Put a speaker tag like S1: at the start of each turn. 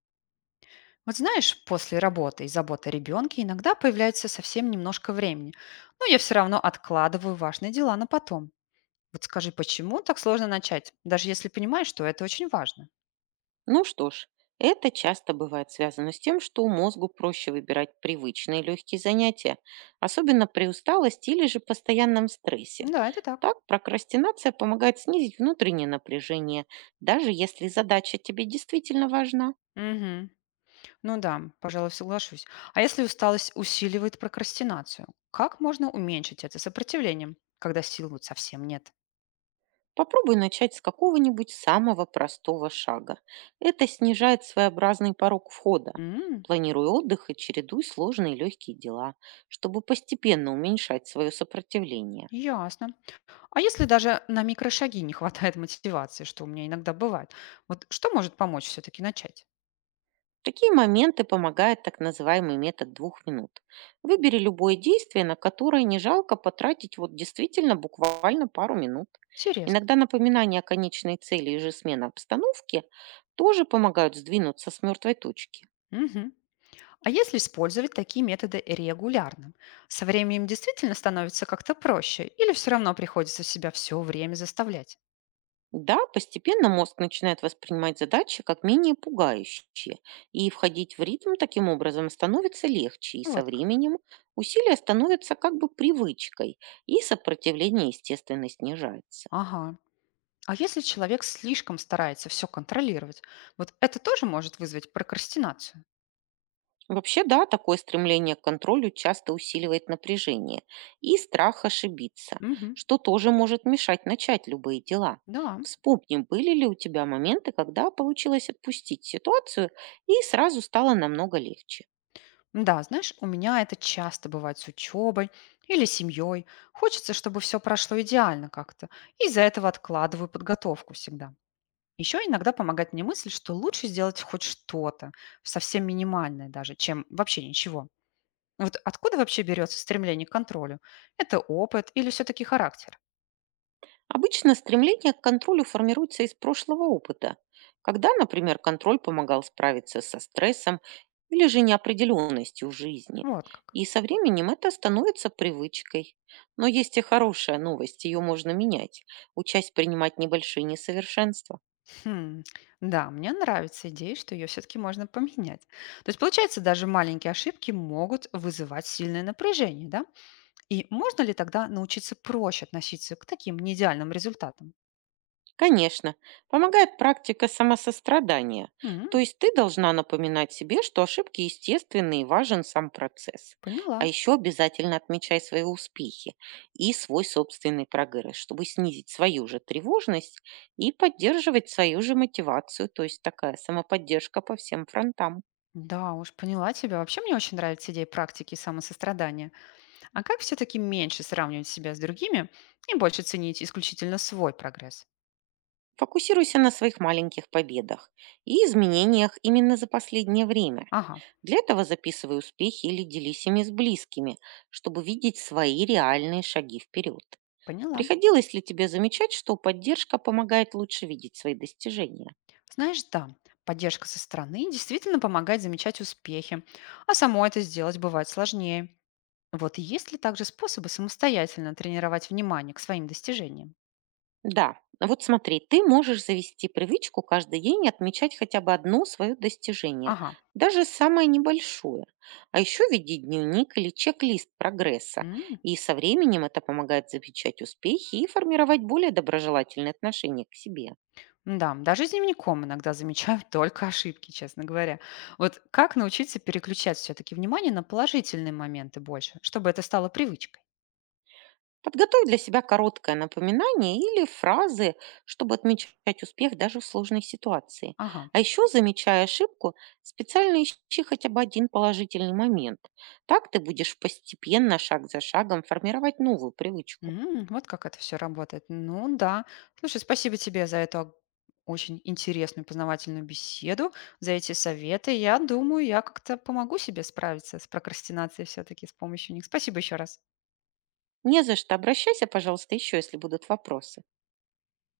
S1: Вот знаешь, после работы и заботы о ребенке иногда появляется совсем немножко времени, но я все равно откладываю важные дела на потом. Вот скажи, почему так сложно начать, даже если понимаешь, что это очень важно?
S2: Ну что ж, это часто бывает связано с тем, что мозгу проще выбирать привычные легкие занятия, особенно при усталости или же постоянном стрессе.
S1: Да, это так.
S2: Так прокрастинация помогает снизить внутреннее напряжение, даже если задача тебе действительно важна.
S1: Мгм. Ну да, пожалуй, соглашусь. А если усталость усиливает прокрастинацию, как можно уменьшить это сопротивлением, когда сил вот совсем нет?
S2: Попробуй начать с какого-нибудь самого простого шага. Это снижает своеобразный порог входа.
S1: М,
S2: Планируй отдых и чередуй сложные легкие дела, чтобы постепенно уменьшать свое сопротивление.
S1: ясно. А если даже на микрошаги не хватает мотивации, что у меня иногда бывает, вот что может помочь все-таки начать?
S2: В такие моменты помогает так называемый метод двух минут. Выбери любое действие, на которое не жалко потратить вот действительно буквально пару минут.
S1: Интересно.
S2: Иногда напоминание о конечной цели и же смена обстановки тоже помогают сдвинуться с мертвой точки.
S1: Мгм. А если использовать такие методы регулярно, со временем действительно становится как-то проще или все равно приходится себя все время заставлять?
S2: Да, постепенно мозг начинает воспринимать задачи как менее пугающие, и входить в ритм таким образом становится легче, и со
S1: Вот как.
S2: временем усилия становятся как бы привычкой, и сопротивление, естественно, снижается.
S1: Ага. А если человек слишком старается все контролировать, вот это тоже может вызвать прокрастинацию?
S2: Вообще, да, такое стремление к контролю часто усиливает напряжение и страх ошибиться,
S1: Мгм.
S2: что тоже может мешать начать любые дела.
S1: Да.
S2: Вспомни, были ли у тебя моменты, когда получилось отпустить ситуацию и сразу стало намного легче.
S1: Да, знаешь, у меня это часто бывает с учебой или семьей. Хочется, чтобы все прошло идеально как-то. И из-за этого откладываю подготовку всегда. Еще иногда помогает мне мысль, что лучше сделать хоть что-то, совсем минимальное даже, чем вообще ничего. Вот откуда вообще берется стремление к контролю? Это опыт или все-таки характер?
S2: Обычно стремление к контролю формируется из прошлого опыта, когда, например, контроль помогал справиться со стрессом или же неопределенностью в жизни.
S1: Вот как.
S2: И со временем это становится привычкой. Но есть и хорошая новость, ее можно менять, учась принимать небольшие несовершенства.
S1: Хм, да, мне нравится идея, что ее все-таки можно поменять. То есть, получается, даже маленькие ошибки могут вызывать сильное напряжение, да? И можно ли тогда научиться проще относиться к таким неидеальным результатам?
S2: Конечно, помогает практика самосострадания. То
S1: М,
S2: есть ты должна напоминать себе, что ошибки естественны и важен сам процесс. А
S1: поняла.
S2: еще обязательно отмечай свои успехи и свой собственный прогресс, чтобы снизить свою же тревожность и поддерживать свою же мотивацию. То есть такая самоподдержка по всем фронтам.
S1: Да уж, поняла тебя. Вообще мне очень нравится идея практики самосострадания. А как все-таки меньше сравнивать себя с другими и больше ценить исключительно свой прогресс?
S2: Фокусируйся на своих маленьких победах и изменениях именно за последнее время.
S1: Ага,
S2: Для этого записывай успехи или делись ими с близкими, чтобы видеть свои реальные шаги вперед.
S1: поняла.
S2: Приходилось ли тебе замечать, что поддержка помогает лучше видеть свои достижения?
S1: Знаешь, да, поддержка со стороны действительно помогает замечать успехи, а само это сделать бывает сложнее. Вот есть ли также способы самостоятельно тренировать внимание к своим достижениям?
S2: Да, а вот смотри, ты можешь завести привычку каждый день отмечать хотя бы одно свое достижение,
S1: Ага.
S2: даже самое небольшое. А еще веди дневник или чек-лист прогресса.
S1: М.
S2: И со временем это помогает замечать успехи и формировать более доброжелательные отношения к себе.
S1: Да, даже с дневником иногда замечаю только ошибки, честно говоря. Вот как научиться переключать все-таки внимание на положительные моменты больше, чтобы это стало привычкой?
S2: Подготовь для себя короткое напоминание или фразы, чтобы отмечать успех даже в сложной ситуации.
S1: Ага.
S2: А еще, замечая ошибку, специально ищи хотя бы один положительный момент. Так ты будешь постепенно, шаг за шагом, формировать новую привычку.
S1: М, вот как это все работает. Ну да. Слушай, спасибо тебе за эту ог очень интересную познавательную беседу, за эти советы. Я думаю, я как-то помогу себе справиться с прокрастинацией все таки с помощью них. Спасибо еще раз.
S2: Не за что. Обращайся, пожалуйста, еще, если будут вопросы.